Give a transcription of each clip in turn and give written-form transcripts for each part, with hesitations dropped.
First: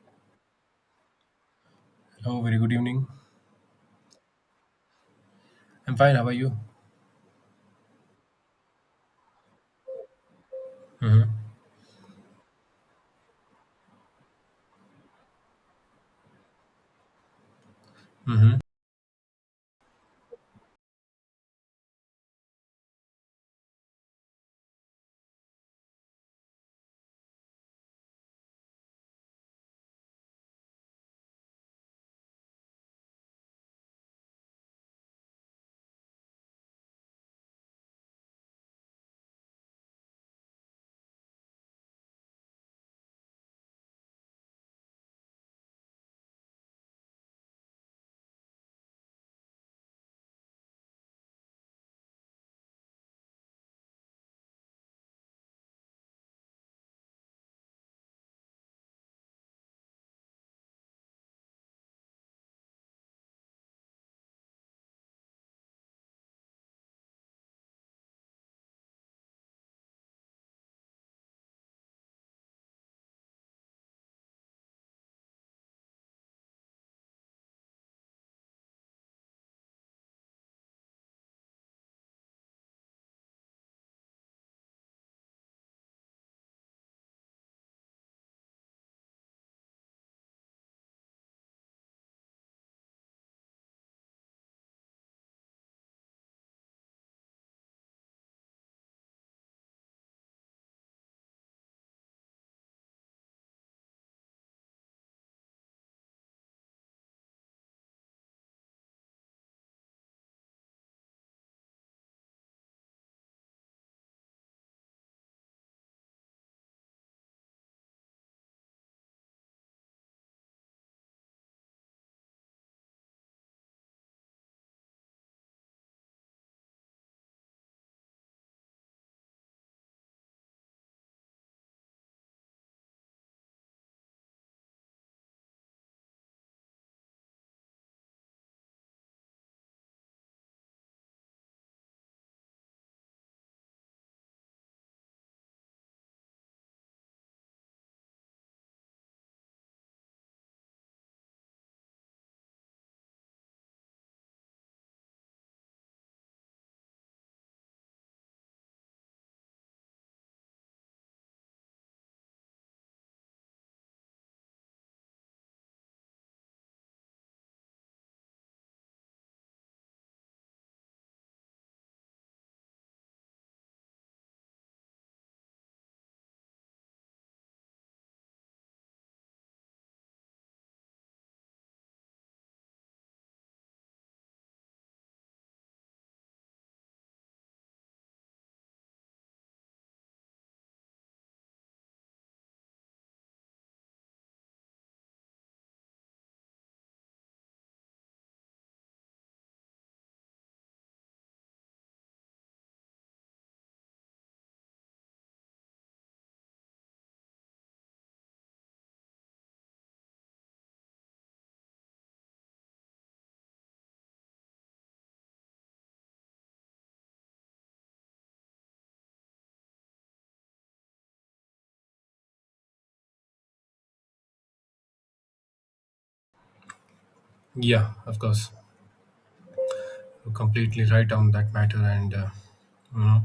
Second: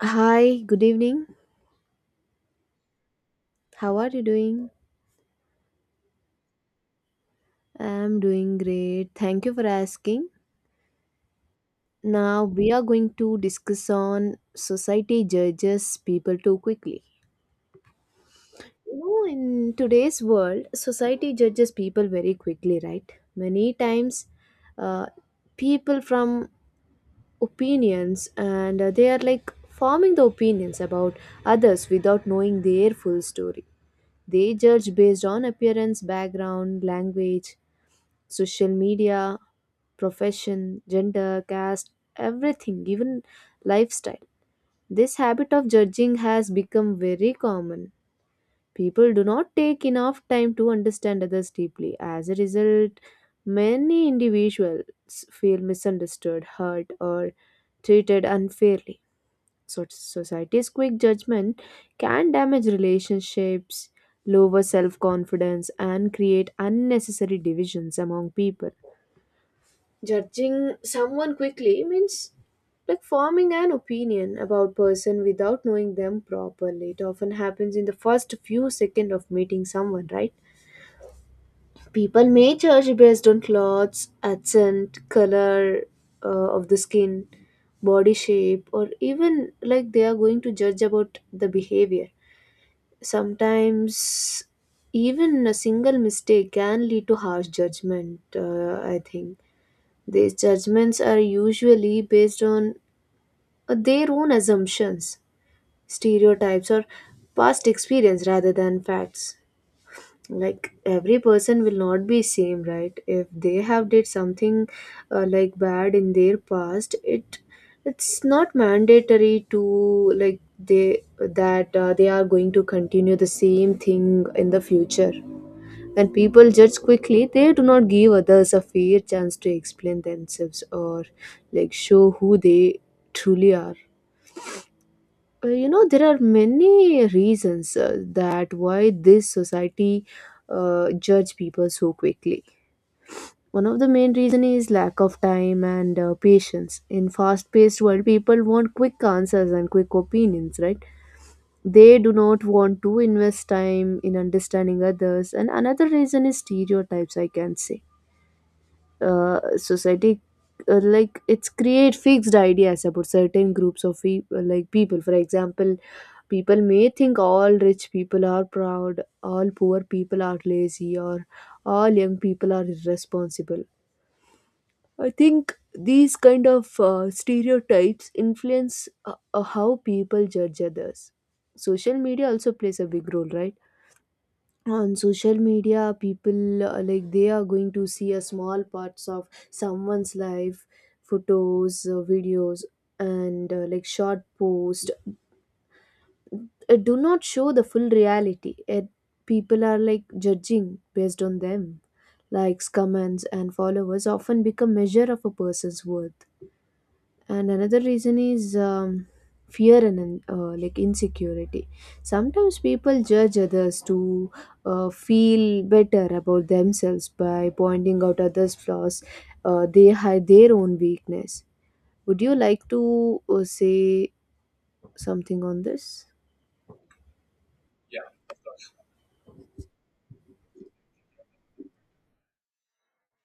Hi, good evening. Oh, very good evening. How are you doing? I'm fine. How are you? I'm doing great. Thank you for asking. Mm-hmm. Now we are going to discuss on society judges people too quickly. Mm-hmm. You know, in today's world, society judges people very quickly, right? Many times, uh, people from opinions and they are like forming the opinions about others without knowing their full story. They judge based on appearance, background, language, social media, profession, gender, caste, everything, even lifestyle. This habit of judging has become very common. People do not take enough time to understand others deeply. As a result, many individuals feel misunderstood, hurt, or treated unfairly. So, society's quick judgment can damage relationships, lower self confidence, and create unnecessary divisions among people. Judging someone quickly means like forming an opinion about person without knowing them properly. It often happens in the first few seconds of meeting someone, right? People may judge based on clothes, accent, color of the skin, body shape, or even like they are going to judge about the behavior. Sometimes even a single mistake can lead to harsh judgment, I think. These judgments are usually based on their own assumptions, stereotypes, or past experience rather than facts, like every person will not be same, right? If they have did something like bad in their past, it's not mandatory to like they that they are going to continue the same thing in the future. When people judge quickly, they do not give others a fair chance to explain themselves or like show who they truly are. There are many reasons that why this society judge people so quickly. One of the main reason is lack of time and patience. In fast paced world, people want quick answers and quick opinions, right? They do not want to invest time in understanding others. And another reason is stereotypes, I can say. Society, like, it's create fixed ideas about certain groups of like people. For example, people may think all rich people are proud, all poor people are lazy, or all young people are irresponsible. I think these kind of stereotypes influence how people judge others. Social media also plays a big role, right? On social media, people like they are going to see a small parts of someone's life, photos, videos, and like short post. Do not show the full reality. It, people are like judging based on them. Likes, comments, and followers often become measure of a person's worth. And another reason is fear and like insecurity. Sometimes people judge others to feel better about themselves by pointing out others flaws. They hide their own weakness. Would you like to say something on this? Yeah, of course. You're completely right on that matter. And, you know,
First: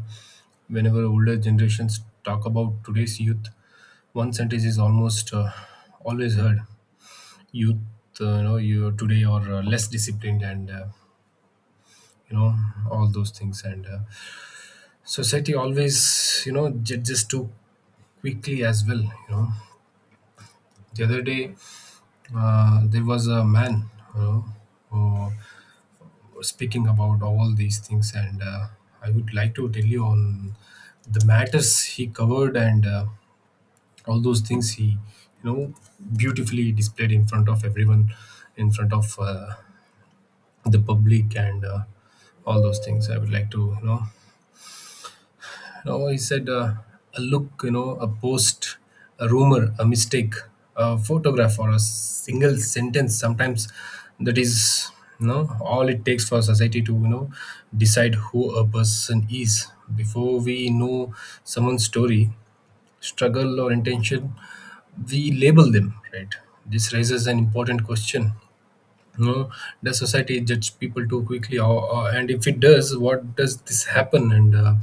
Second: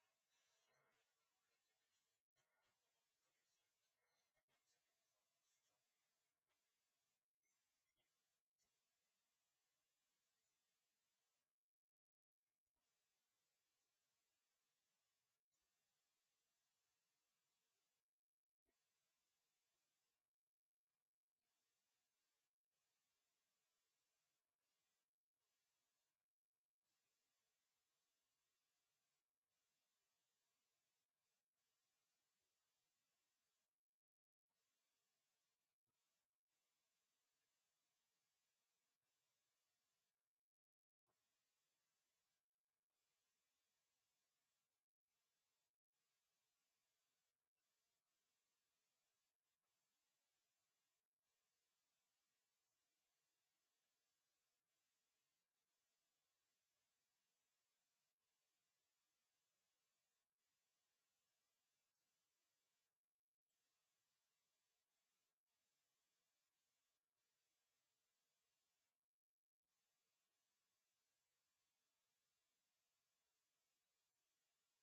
whenever older generations talk about today's youth, one sentence is almost always heard youth, you know, you today are less disciplined and, you know, all those things. And society always, you know, just too quickly as well, you know. The other day, there was a man, you know, who speaking about all these things and I would like to tell you on the matters he covered, and all those things he, you know, beautifully displayed in front of everyone, in front of the public, and all those things I would like to, you know, you know, he said, a look, you know, a post, a rumor, a mistake, a photograph, or a single sentence. Sometimes that is, you know, all it takes for society to, you know, decide who a person is. Before we know someone's story, struggle, or intention, we label them, right? This raises an important question. No, the society judge people too quickly, or, and if it does, what does this happen, and uh,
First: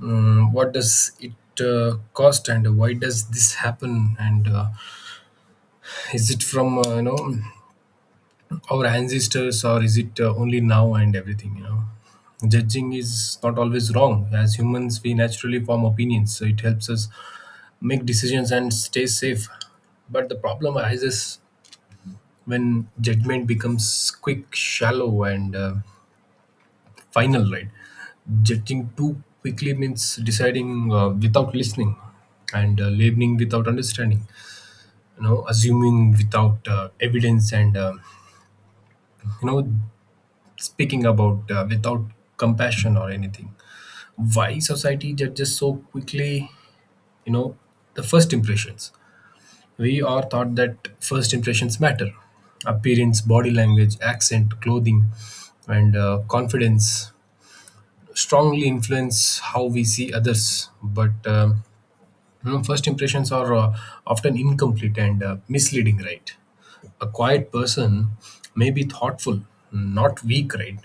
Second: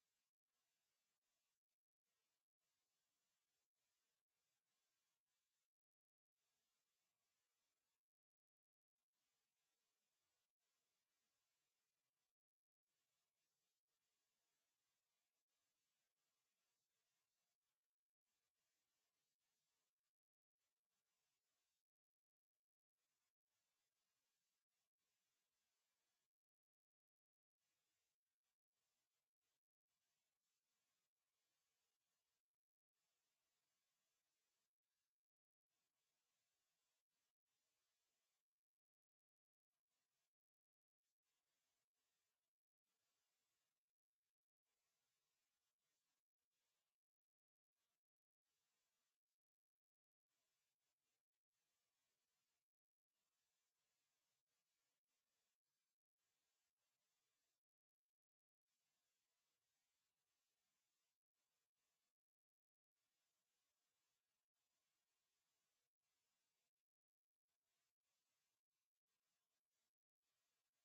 mm, what does it cost, and why does this happen, and is it from you know, our ancestors, or is it only now and everything, you know. Judging is not always wrong. As humans, we naturally form opinions, so it helps us make decisions and stay safe. But the problem arises when judgment becomes quick, shallow, and final, right? Judging too quickly means deciding without listening, and labeling without understanding, you know, assuming without evidence, and you know, speaking about without compassion or anything. Why society judges so quickly, you know, the first impressions. We are taught that first impressions matter. Appearance, body language, accent, clothing, and confidence strongly influence how we see others. But first impressions are often incomplete and misleading, right? A quiet person may be thoughtful, not weak, right?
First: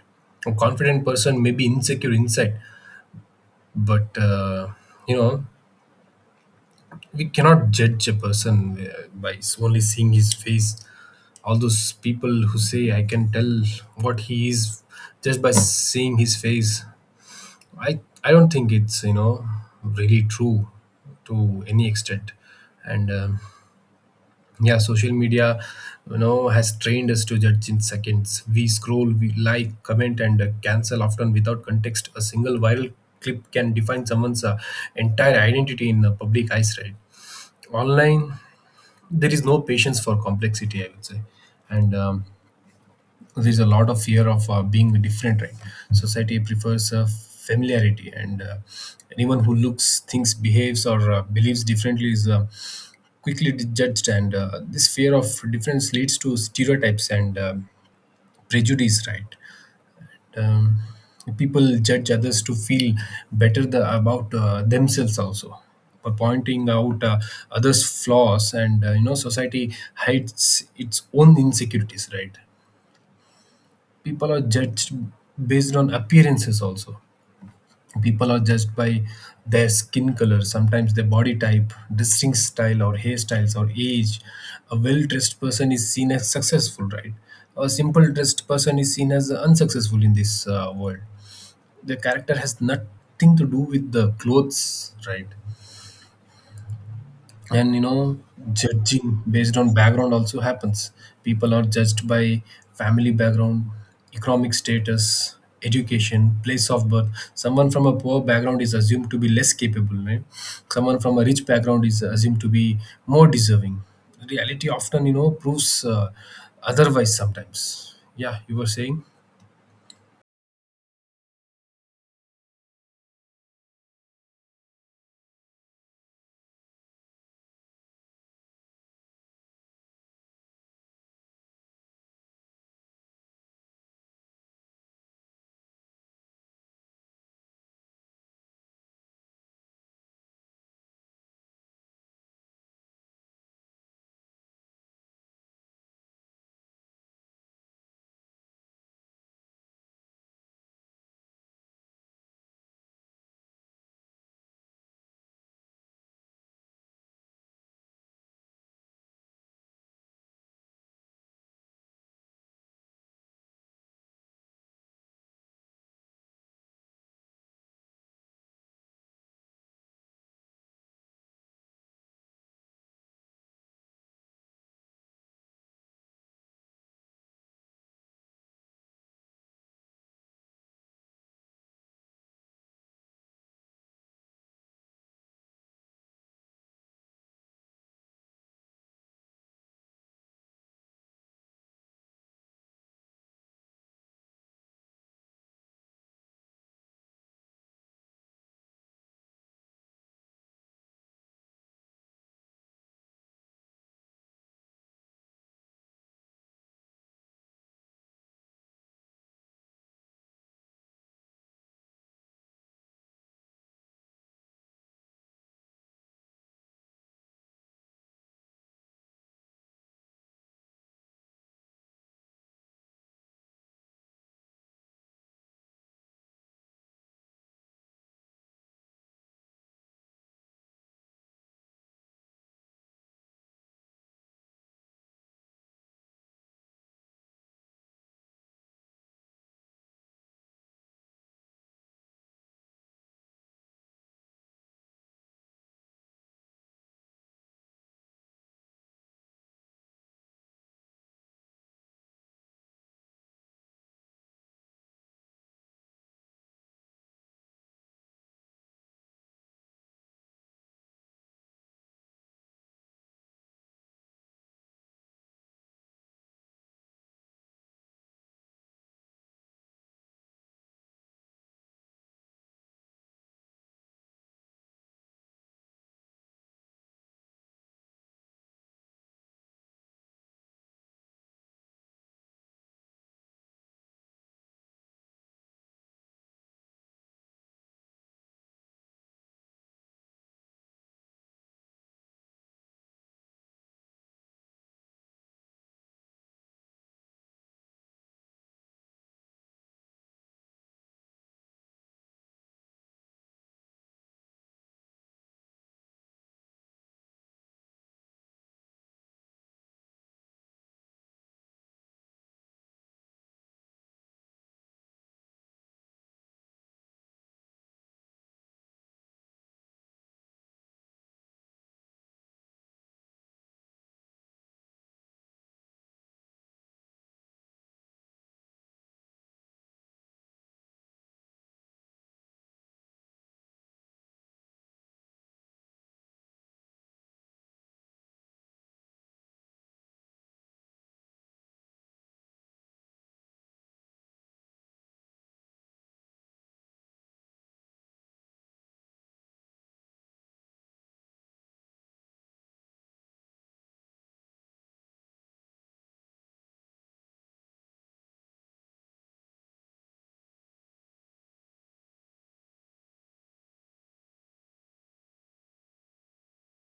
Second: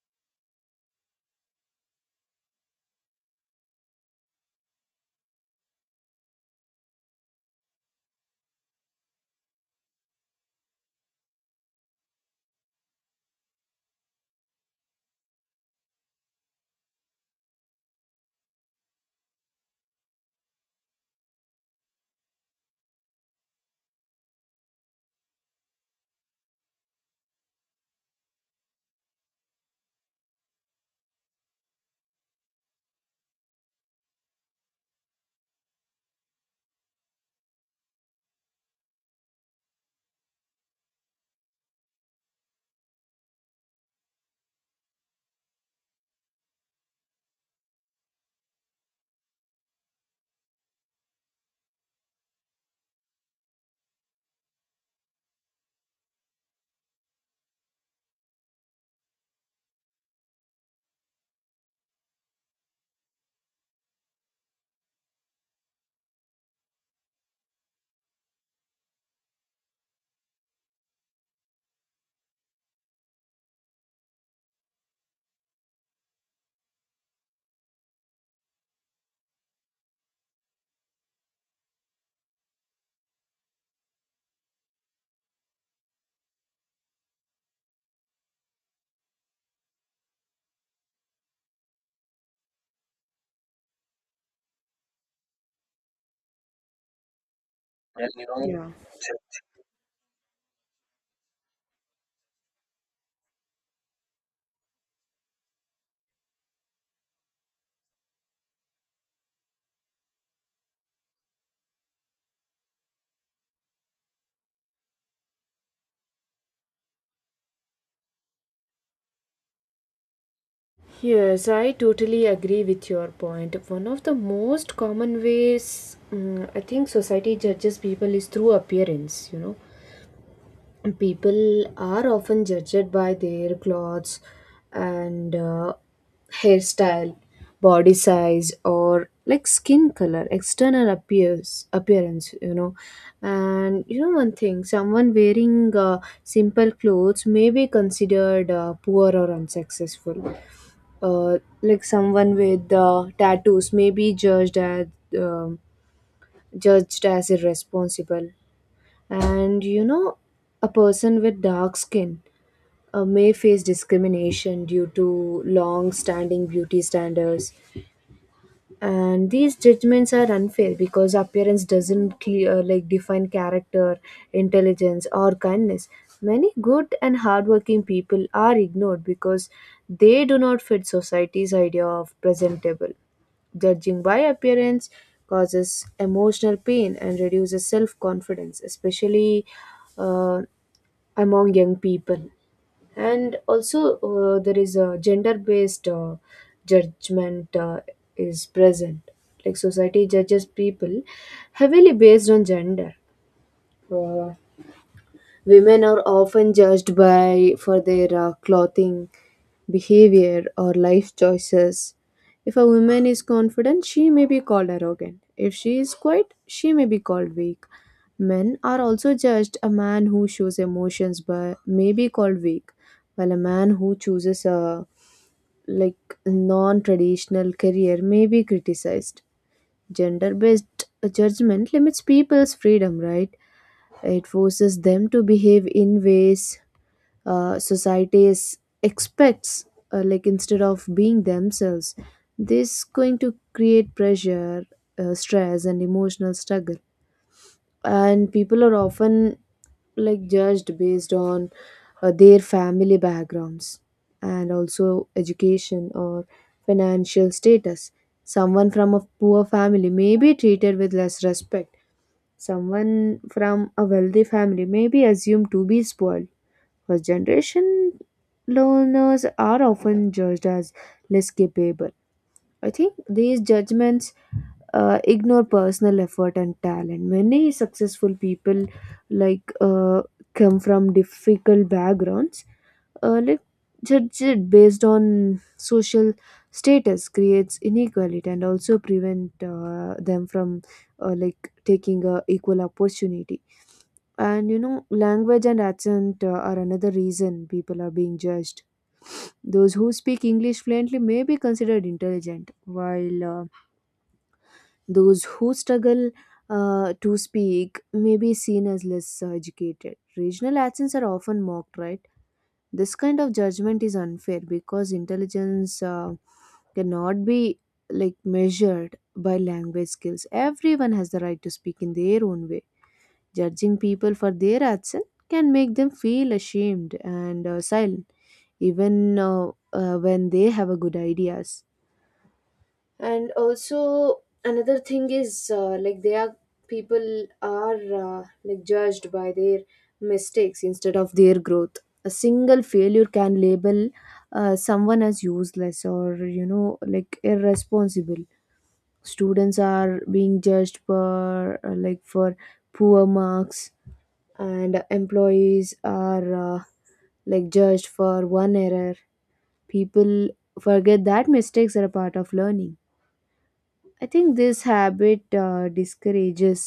A confident person may be insecure inside, but you know, we cannot judge a person only seeing his face. All those people who say I can tell what he is just by seeing his face, I don't think it's, you know, really true to any extent, and yeah. Social media, you know, has trained us to judge in seconds. We scroll, we like, comment, and cancel, often without context. A single viral clip can define someone's entire identity in the public eyes, right? Online, there is no patience for complexity, I would say. And there's a lot of fear of being different, right? Society prefers familiarity, and anyone who looks, thinks, behaves, or believes differently is quickly judged, and this fear of difference leads to stereotypes and prejudice, right? um, people judge others to feel better the, about themselves also, by pointing out others flaws, and you know, society hides its own insecurities, right? People are judged based on appearances also. People are judged by their skin color, sometimes their body type, dressing style, or hairstyles, or age. A well-dressed person is seen as successful, right? A simple dressed person is seen as unsuccessful in this world. The character has nothing to do with the clothes, right? And you And, know, you know, yeah. judging based on background also happens. People are judged by family background, economic status, education, place of birth. Someone from a poor background is assumed to be less capable, right? Someone from a rich background is assumed to be more deserving. Reality often, you know, proves otherwise sometimes. Yeah, you were saying. Yes, I totally agree with your point. One of the most common ways, I think, society judges people is through appearance, you know. People are often judged by their clothes and hairstyle, body size, or like skin color, external appears appearance, you know. And you know, one thing, someone wearing simple clothes may be considered poor or unsuccessful. Like someone with tattoos may be um judged as irresponsible. And you know, a person with dark skin may face discrimination due to long standing beauty standards. And these judgments are unfair because appearance doesn't clear, like define character, intelligence, or kindness. Many good and hardworking people are ignored because they do not fit society's idea of presentable. Judging by appearance causes emotional pain and reduces self confidence, especially uh, among young people. And also, there is a gender based judgment is present. Like society judges people heavily based on gender. Uh, Women are often judged by for their clothing, behavior, or life choices. If a woman is confident, she may be called arrogant. If she is quiet, she may be called weak. Men are also judged. A man who shows emotions by, may be called weak, while a man who chooses a like non-traditional career may be criticized. Gender-based judgment limits people's freedom, right? It forces them to behave in ways society is expects, like instead of being themselves. This going to create pressure, stress, and emotional struggle. And people are often like judged based on their family backgrounds and also education or financial status. Someone from a poor family may be treated with less respect. Someone from a wealthy family may be assumed to be spoiled. First generation learners are often judged as less capable. I think these judgments ignore personal effort and talent. Many successful people, like uh, come from difficult backgrounds. Like judged based on social status creates inequality and also prevent them from like taking a equal opportunity. And you know, language and accent are another reason people are being judged. Those who speak English fluently may be considered intelligent, while those who struggle to speak may be seen as less educated. Regional accents are often mocked, right? This kind of judgment is unfair because intelligence cannot be like measured by language skills. Everyone has the right to speak in their own way. Judging people for their action can make them feel ashamed and silent, even when they have a good ideas. And also, another thing is, like they are, people are like judged by their mistakes instead of their growth. A single failure can label someone as useless or you know like irresponsible. Students are being judged for like for poor marks, and employees are like judged for one error. People forget that mistakes are a part of learning. I think this habit discourages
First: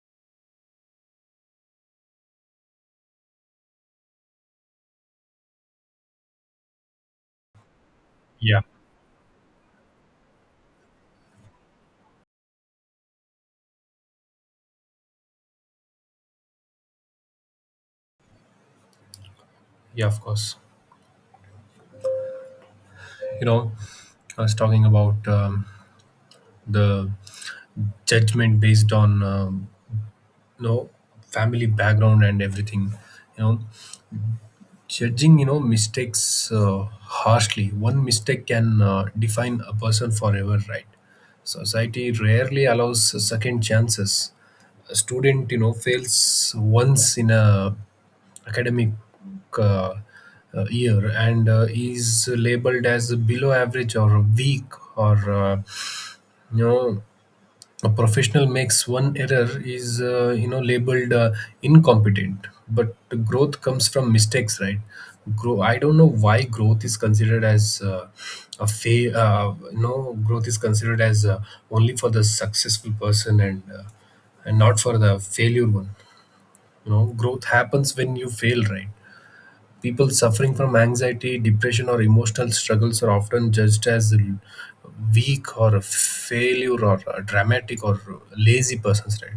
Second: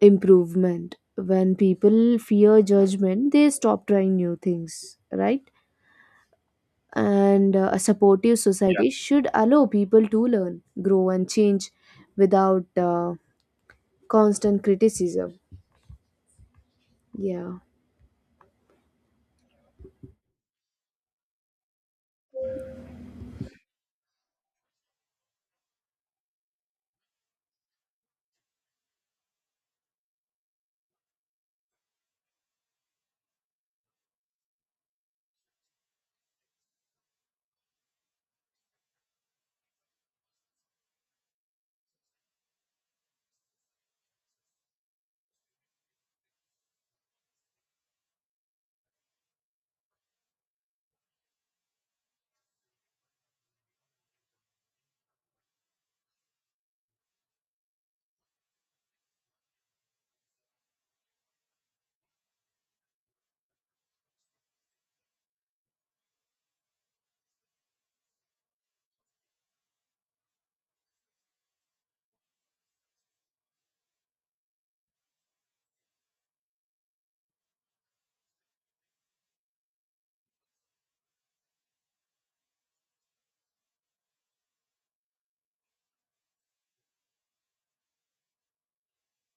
improvement. When people fear judgment, they stop trying new things, right? And a supportive, yeah, Yeah. society should allow people to learn, grow, and change without constant criticism. Yeah. Yeah, of course. You know, I was talking about the judgment based on you know, family background and everything, you know, judging, you know, mistakes harshly. One mistake can define a person forever, right? Society rarely allows second chances. A student, you know, fails once in a academic uh, year, and is labeled as below average or weak, or uh, you know, a professional makes one error is you know, labeled incompetent. But growth comes from mistakes, right? grow I don't know why growth is considered as you know, growth is considered as only for the successful person, and not for the failure one. You know, growth happens when you fail, right? People suffering from anxiety, depression, or emotional struggles are often judged as weak, or a failure, or a dramatic, or lazy persons, right?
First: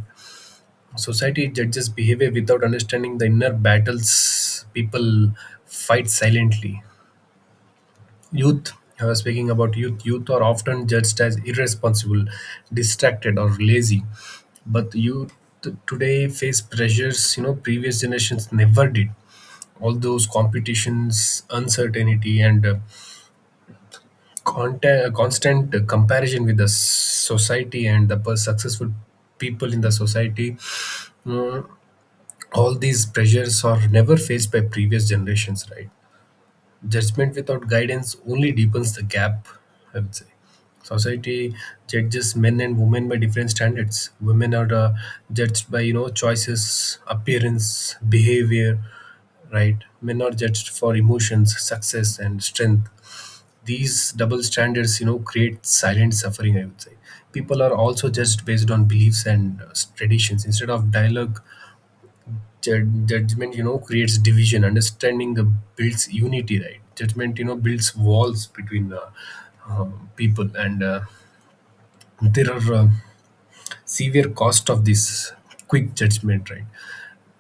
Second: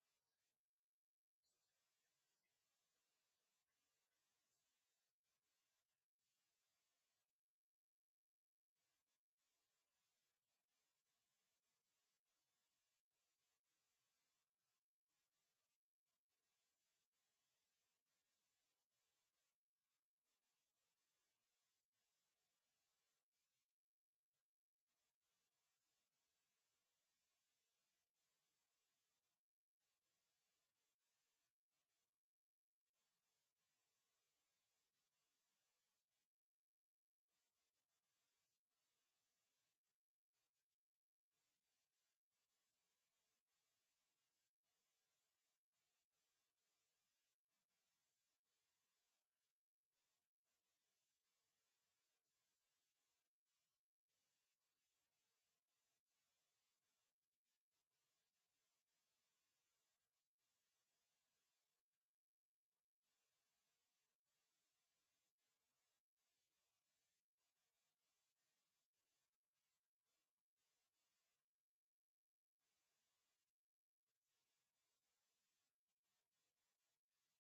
Society judges behavior without understanding the inner battles people fight silently. Youth, I was speaking about youth, youth are often judged as irresponsible, distracted, or lazy. But youth today face pressures, you know, previous generations never did: all those competitions, uncertainty, and constant comparison with the society and the successful people in the society. Mm, all these pressures are never faced by previous generations, right? Judgment without guidance only deepens the gap, I would say. Society judges men and women by different standards. Women are judged by, you know, choices, appearance, behavior, right? Men are judged for emotions, success, and strength. These double standards, you know, create silent suffering, I would say. People are also judged based on beliefs and traditions instead of dialogue. Judgment, you know, creates division. Understanding builds unity, right? Judgment, you know, builds walls between people, and there are severe cost of this quick judgment, right?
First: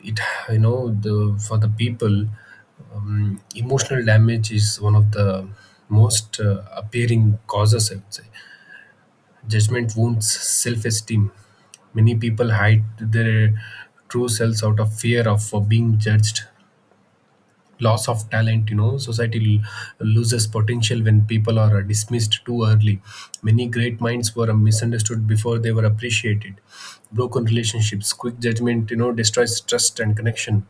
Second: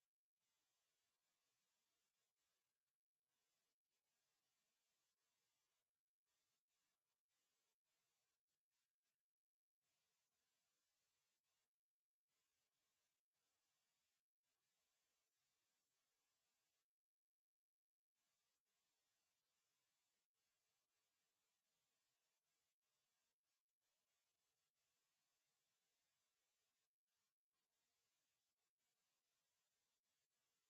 It you know, the for the people, emotional damage is one of the most appearing causes, I would say. Judgment wounds self esteem. Many people hide their true selves out of fear of being judged. Loss of talent, you know, society loses potential when people are dismissed too early. Many great minds were misunderstood before they were appreciated. Broken relationships, quick judgment, you know, destroys trust and connection.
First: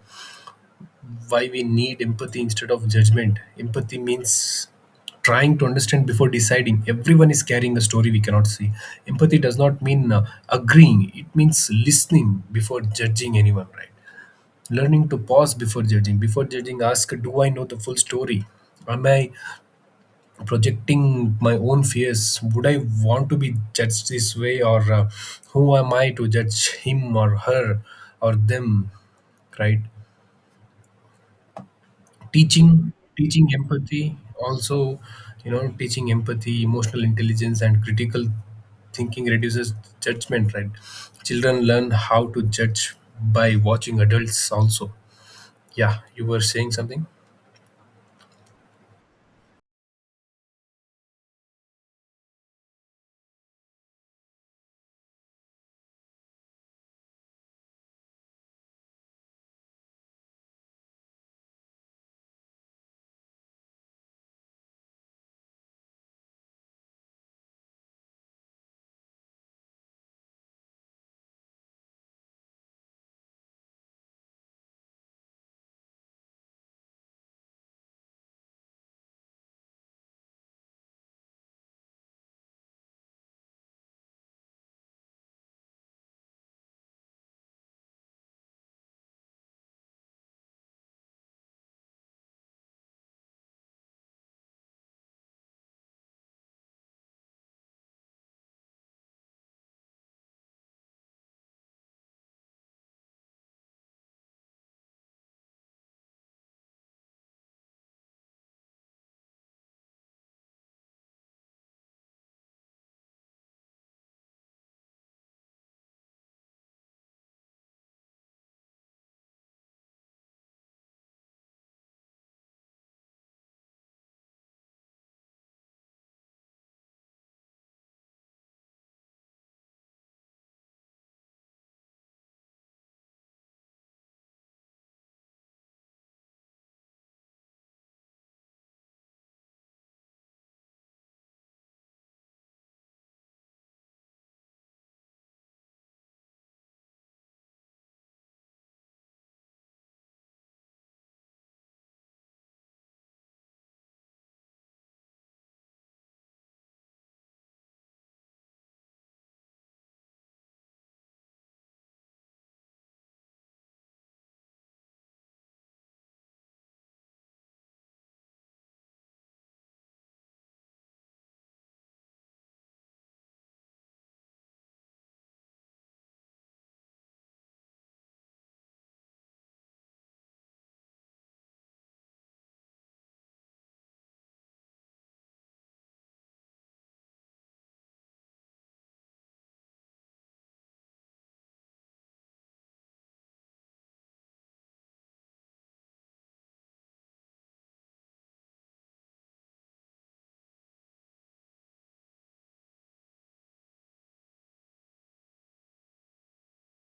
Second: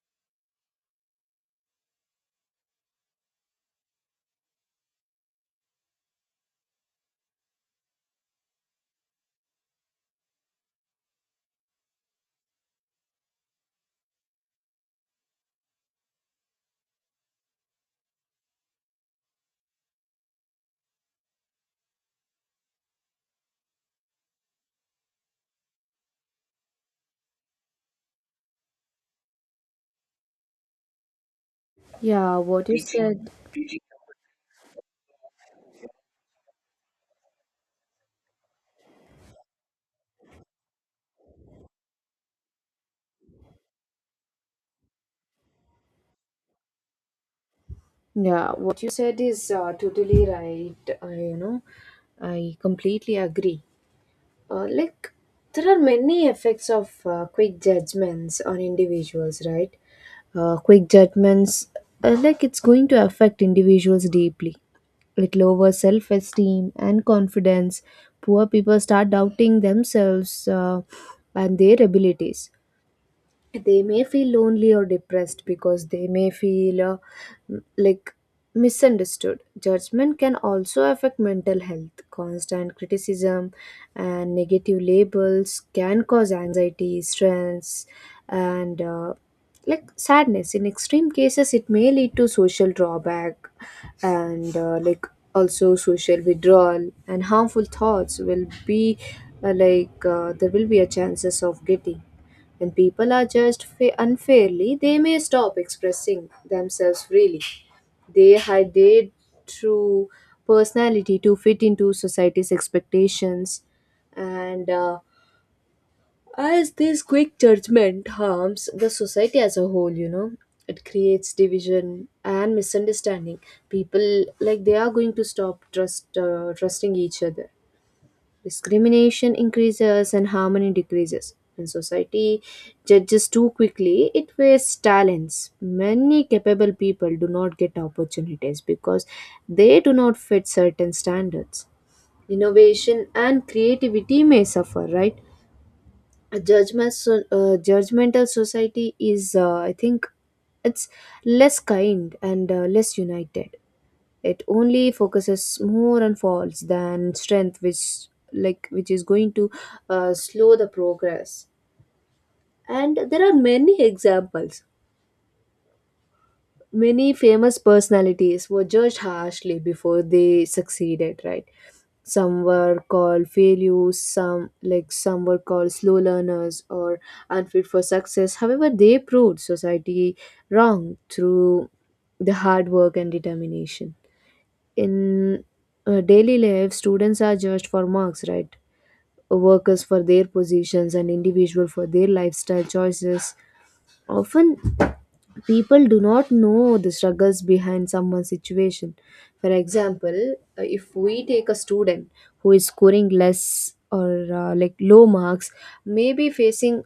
Why we need empathy instead of judgment. Empathy means trying to understand before deciding. Everyone is carrying a story we cannot see. Empathy does not mean agreeing, it means listening before judging anyone, right? Learning to pause before judging. Before judging, ask, do I know the full story? Am I projecting my own fears? Would I want to be judged this way, or who am I to judge him, or her, or them, right? Yeah, what you teaching said. teaching empathy also, you know, teaching empathy, emotional intelligence, and critical thinking reduces judgment, right? Children learn how to judge by watching adults also. Yeah, you were saying something. Yeah, what you said is totally right. You know, I completely agree. Like, there are many effects of quick judgments on individuals, right? Quick judgments, like, it's going to affect individuals deeply. It lowers self esteem and confidence. Poor people start doubting themselves and their abilities. They may feel lonely or depressed because they may feel like misunderstood. Judgment can also affect mental health. Constant criticism and negative labels can cause anxiety, stress, and like sadness. In extreme cases, it may lead to social drawback and like also social withdrawal, and harmful thoughts will be there will be a chances of getting. When people are judged unfairly, they may stop expressing themselves freely. They hide their true personality to fit into society's expectations. And as this quick judgment harms the society as a whole, you know, it creates division and misunderstanding. People like they are going to stop trusting each other. Discrimination increases and harmony decreases. When society judges too quickly, it wastes talents. Many capable people do not get opportunities because they do not fit certain standards. Innovation and creativity may suffer, right? A judgment, so, judgmental society is, I think, it's less kind and less united. It only focuses more on faults than strength, which like which is going to slow the progress. And there are many examples. Many famous personalities were judged harshly before they succeeded, right? Some were called failures, some like some were called slow learners or unfit for success. However, they proved society wrong through the hard work and determination. In daily life, students are judged for marks, right? Workers for their positions and individual for their lifestyle choices. Often, people do not know the struggles behind someone's situation. For example, if we take a student who is scoring less or like low marks, maybe facing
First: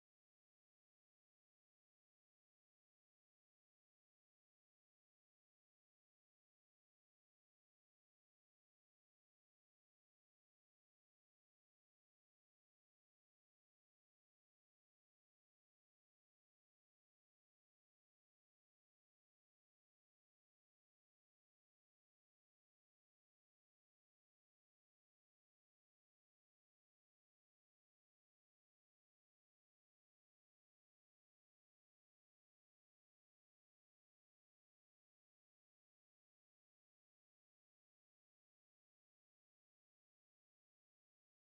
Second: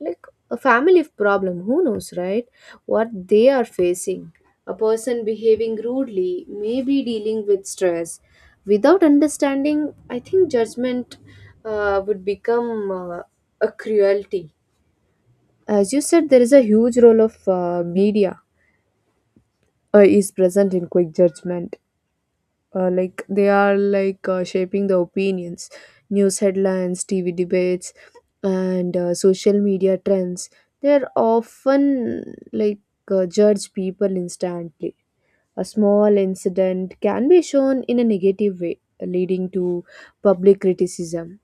like a family problem, who knows, right? What they are facing. A person behaving rudely, maybe dealing with stress. Without understanding, I think judgment would become a cruelty. As you said, there is a huge role of media is present in quick judgment. Like they are like shaping the opinions, news headlines, TV debates, and social media trends. They're often judge people instantly. A small incident can be shown in a negative way, leading to public criticism.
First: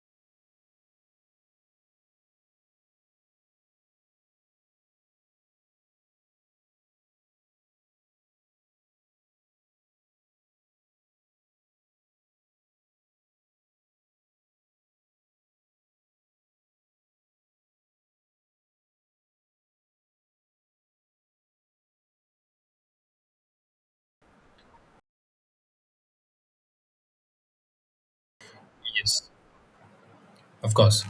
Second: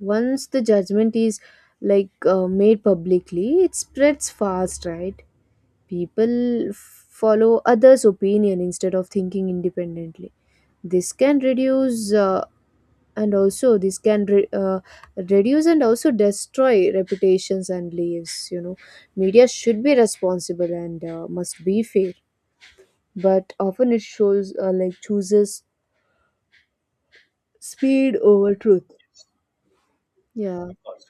Once the judgment is made publicly, it spreads fast, right? People follow others' opinion instead of thinking independently. This can reduce and also this can reduce and also destroy reputations and lives. You know, media should be responsible and must be fair, but often it shows, like chooses speed over truth. Yes, Yeah, of course,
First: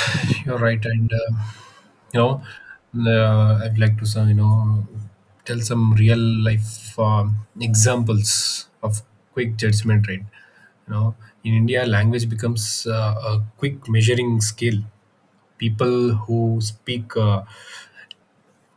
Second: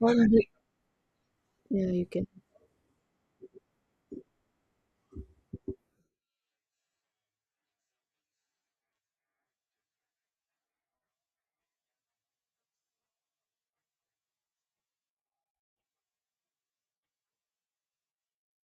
on the- you're right. And yeah, you you can. know, I'd like to some, you know, tell some real life examples of quick judgment, right? You know, in India, language becomes a quick measuring scale. People who speak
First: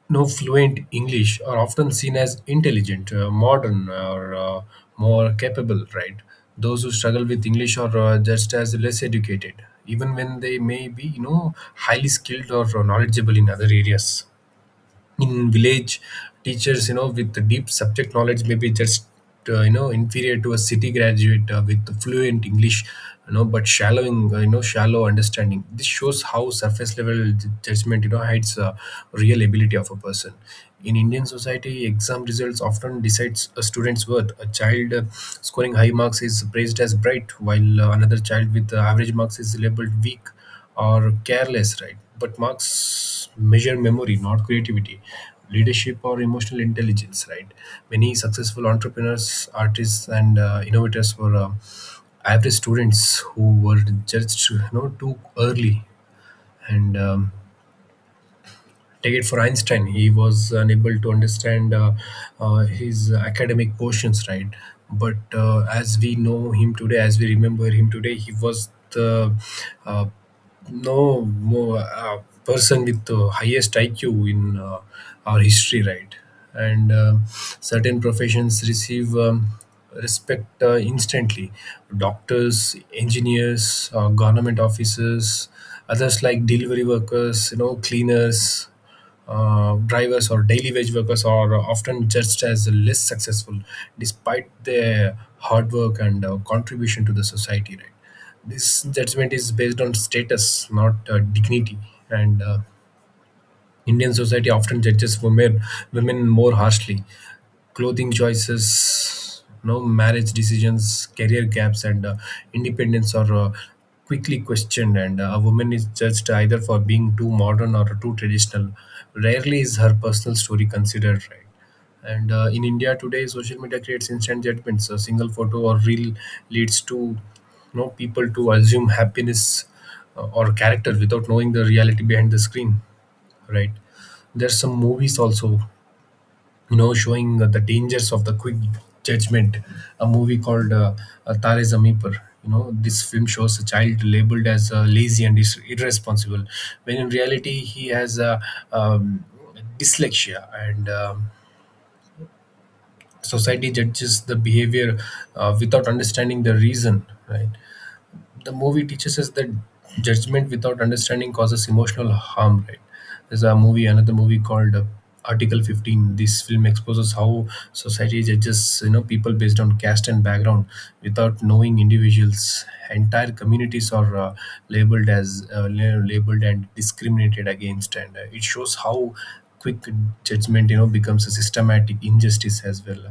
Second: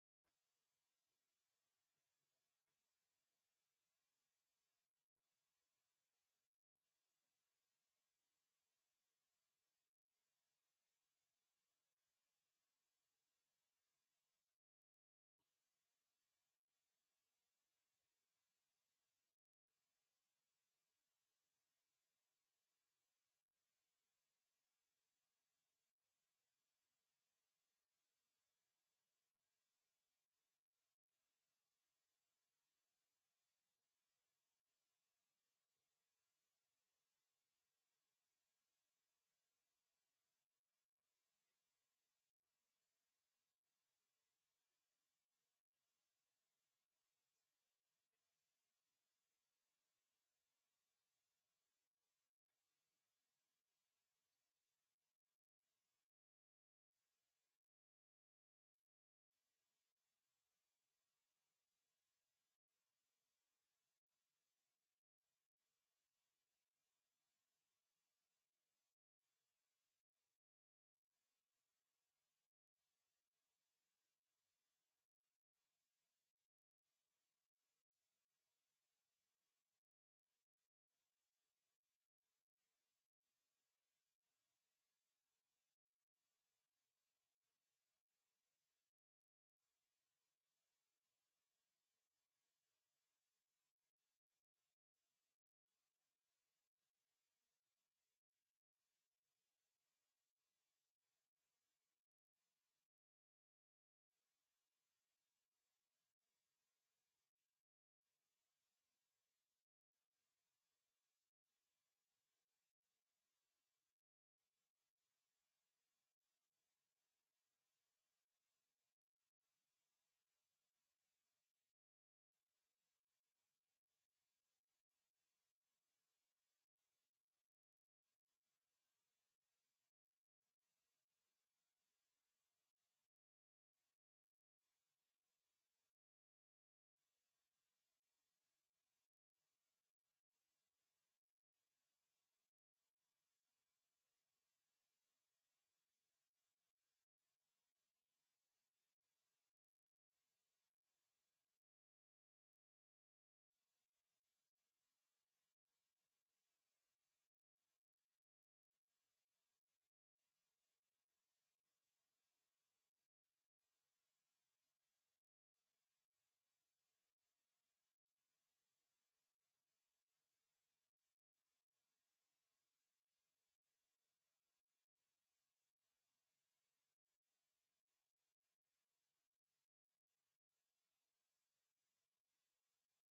no fluent English are often seen as intelligent, modern, or more capable. Right? Those who struggle with English are just as less educated, even when they may be, you know, highly skilled or knowledgeable in other areas. In village, teachers, you know, with the deep subject knowledge, maybe just you know, inferior to a city graduate with fluent English, you know, but shallow you know, shallow understanding. This shows how surface level judgment, you know, hides real ability of a person. In Indian society, exam results often decides a student's worth. A child scoring high marks is praised as bright, while another child with average marks is labeled weak or careless, right? But marks measure memory, not creativity, leadership, or emotional intelligence, right? Many successful entrepreneurs, artists, and innovators were average students who were judged, you know, too early, and take it for Einstein, he was unable to understand his academic portions, right? But as we know him today, as we remember him today, he was the uh, no more person with the highest IQ in our history, right? And certain professions receive respect instantly. Doctors, engineers, government officers, others like delivery workers, you know, cleaners, drivers, or daily wage workers are often judged as less successful despite their hard work and contribution to the society, right? This judgment is based on status, not dignity. And Indian society often judges women more harshly. Clothing choices, no marriage decisions, career gaps, and independence are quickly questioned. And a woman is judged either for being too modern or too traditional. Rarely is her personal story considered, right? And in India today, social media creates instant judgments. A single photo or reel leads to, you know, people to assume happiness or character without knowing the reality behind the screen, right? There's some movies also, you know, showing the dangers of the quick judgment. A movie called Tare Zameen Par. You know, this film shows a child labeled as lazy and is irresponsible, when in reality he has um, dyslexia, and society judges the behavior without understanding the reason. Right? The movie teaches us that judgment without understanding causes emotional harm, right? There's a movie, another movie called Article 15. This film exposes how society judges, you know, people based on caste and background. Without knowing individuals, entire communities are labeled as labeled and discriminated against, and it shows how quick judgment, you know, becomes a systematic injustice as well.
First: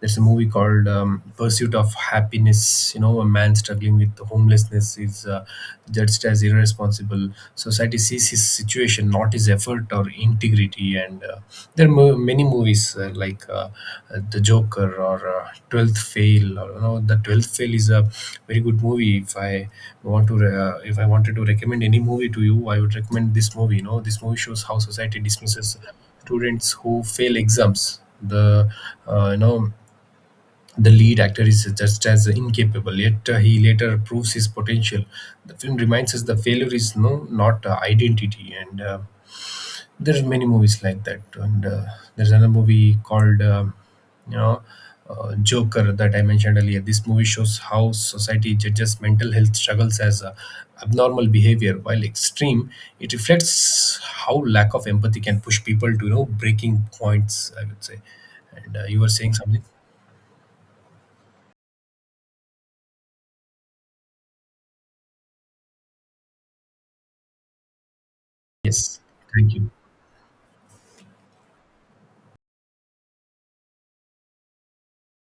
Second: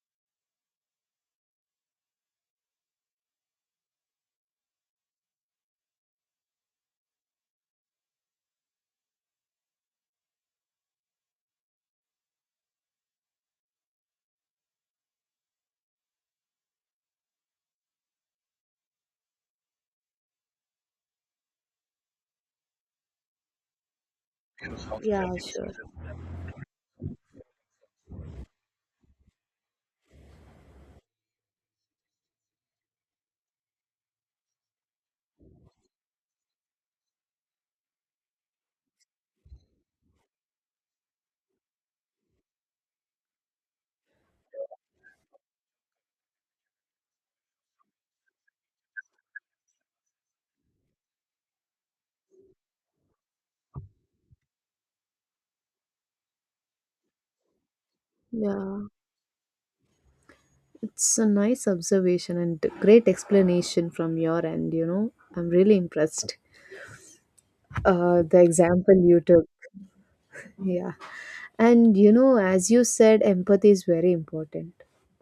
There's a movie called Pursuit of Happiness. You know, a man struggling with homelessness is judged as irresponsible. Society sees his situation, not his effort or integrity. And there are many movies the Joker, or 12th Fail, or you know, the 12th Fail is a very good movie. If I want to if I wanted to recommend any movie to you, I would recommend this movie. You know, this movie shows how society Yeah, sure. dismisses students who fail exams. The you know, the lead actor is just as incapable, yet he later proves his potential. The film reminds us the failure is no, not identity. And there's many movies like that. And there's another movie called you know, Joker, that I mentioned earlier. This movie shows how society judges mental health struggles as abnormal behavior, while extreme, it reflects how lack of empathy can push people to, you know, breaking points, I would say. And Yeah. you were saying something. It's a nice observation and great explanation from your end, you know. I'm really impressed. The example Yes, you took. thank you. Yeah. And, you know, as you said, empathy is very important.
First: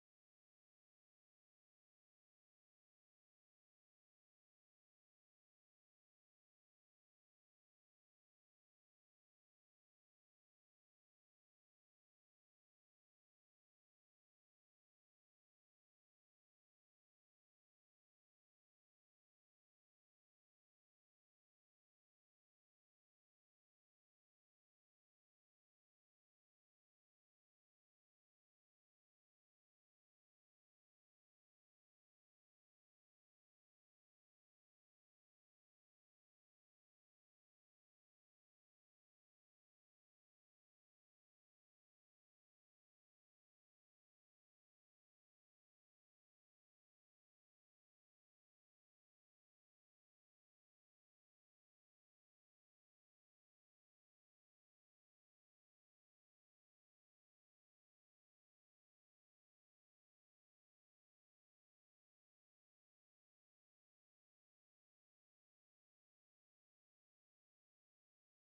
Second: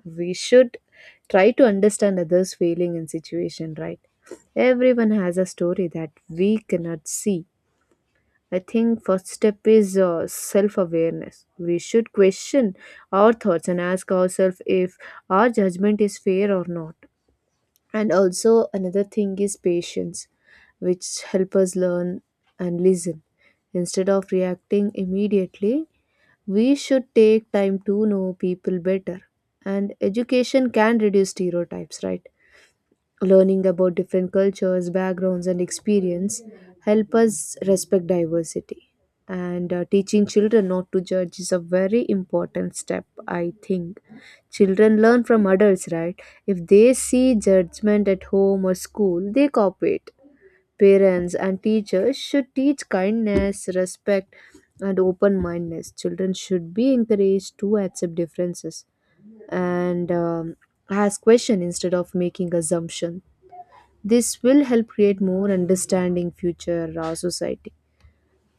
We should try to understand others' feeling and situation, right? Everyone has a story that we cannot see. I think first step is self-awareness. We should question our thoughts and ask ourselves if our judgment is fair or not. And also another thing is patience, which help us learn and listen instead of reacting immediately. We should take time to know people better, and education can reduce stereotypes, right? Learning about different cultures, backgrounds and experience help us respect diversity. And teaching children not to judge is a very important step, I think. Children learn from adults, right? If they see judgment at home or school, they copy it. Parents and teachers should teach kindness, respect and open mindedness. Children should be encouraged to accept differences and ask questions instead of making assumptions. This will help create more understanding future society.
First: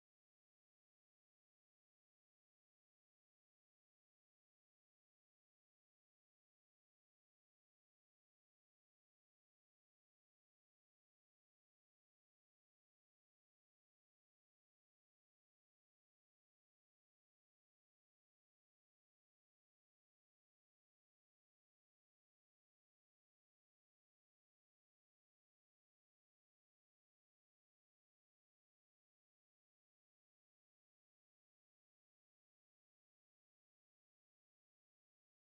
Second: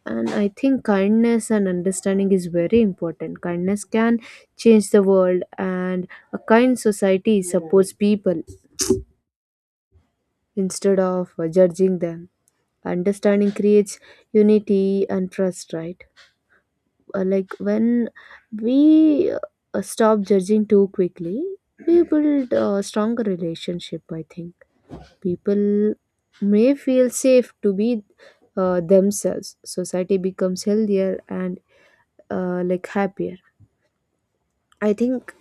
And I think kindness and understanding is very important. Kindness can change the world, and a kind society supports people instead of judging them. Understanding creates unity and trust, right? Like when we stop judging too quickly, we build a stronger relationship, I think. People may feel safe to be themselves. Society becomes healthier and like happier. I think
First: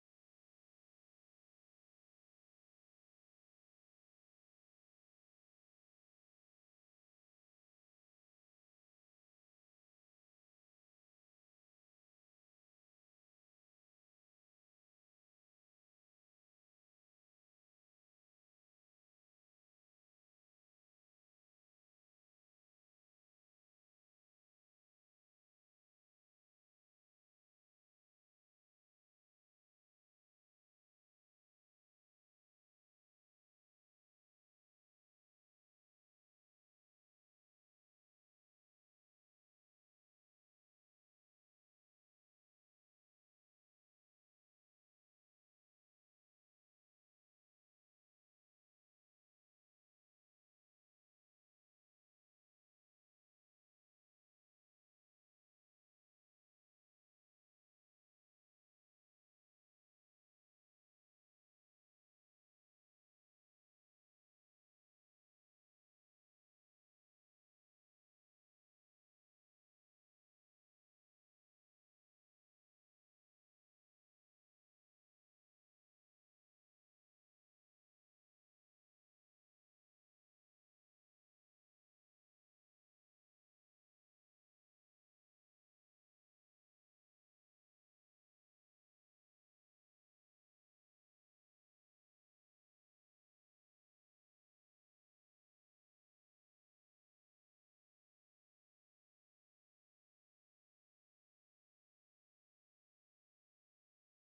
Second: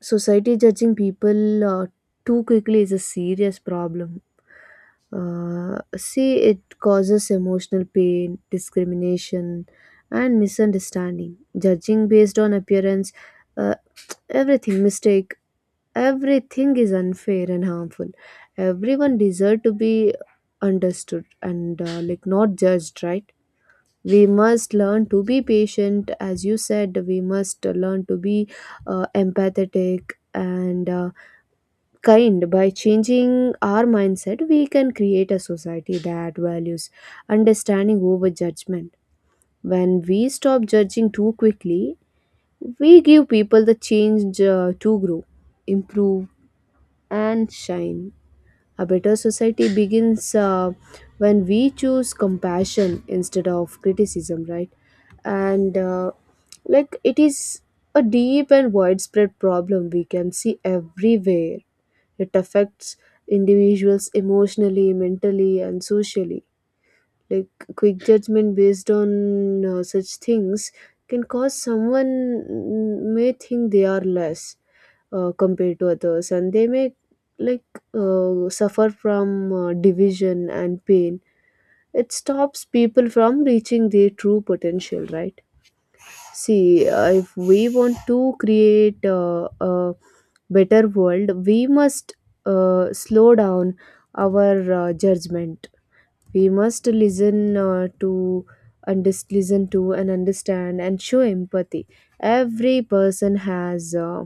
society judging people too quickly is a serious problem. See, it causes emotional pain, discrimination, and misunderstanding. Judging based on appearance, uh, everything, mistake, everything is unfair and harmful. Everyone deserves to be understood and like not judged, right? We must learn to be patient, as you said. We must learn to be empathetic and kind. By changing our mindset, we can create a society that values understanding over judgment. When we stop judging too quickly, we give people the change to grow, improve, and shine. A better society begins when we choose compassion instead of criticism, right? And like it is a deep and widespread problem we can see everywhere. It affects individuals emotionally, mentally, and socially. Like quick judgment based on such things can cause someone, may think they are less compared to others, and they may like suffer from division and pain. It stops people from reaching their true potential, right? See, if we want to create a better world, we must slow down our judgment. We must listen, listen to and understand and show empathy. Every person has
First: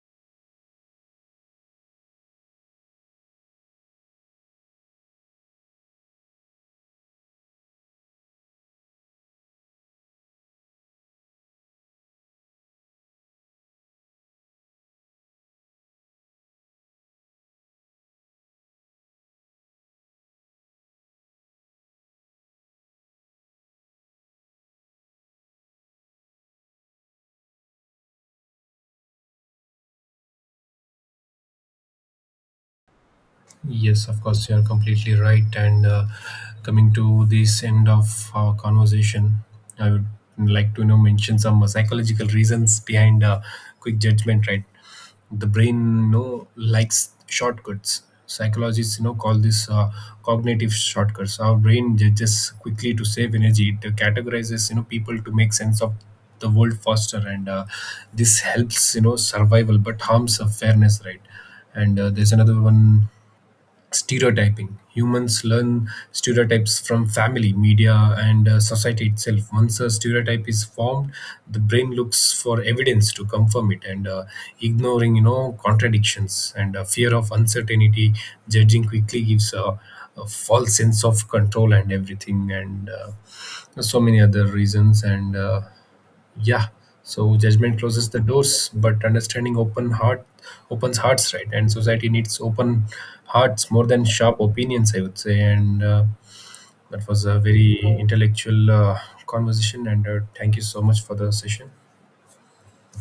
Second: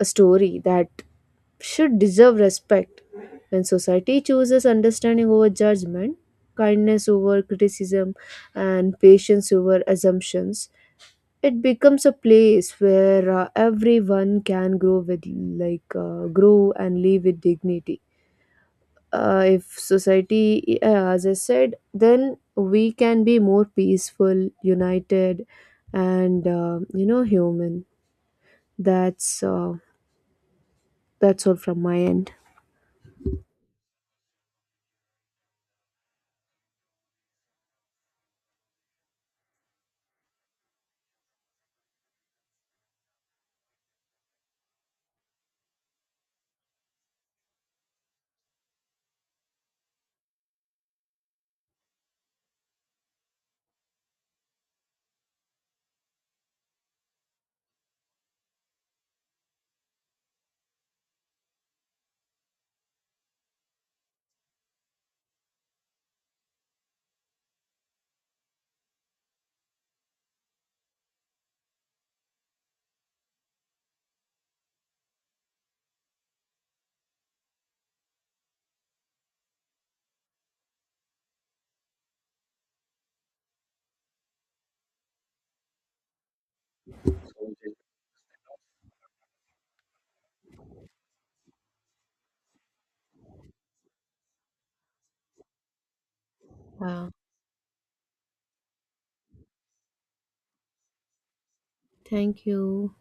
a story that should deserve respect. When society chooses understanding over judgment, kindness over criticism, and patience over assumptions, it becomes a place where everyone can grow with, like, grow and live with dignity. If society, as I said, then we can be more peaceful, united, and, you know, human. That's uh, that's all from my end. Yes, of course, you're completely right. And coming to this end of our conversation, I would like to, you know, mention some psychological reasons behind quick judgment. Right, the brain, you know, likes shortcuts. Psychologists, you know, call this cognitive shortcuts. Our brain judges quickly to save energy. It categorizes, you know, people to make sense of the world faster, and this helps, you know, survival, but harms of fairness. Right. And there's another one: stereotyping. Humans learn stereotypes from family, media, and society itself. Once a stereotype is formed, the brain looks for evidence to confirm it, and ignoring, you know, contradictions, and fear of uncertainty, judging quickly gives a false sense of control and everything, and so many other reasons. And yeah, so judgment closes the doors, but understanding open heart, opens hearts, right? And society needs open hearts more than sharp opinions, I would say. And that Wow. was a very intellectual conversation, and thank you so much for the session. Thank you.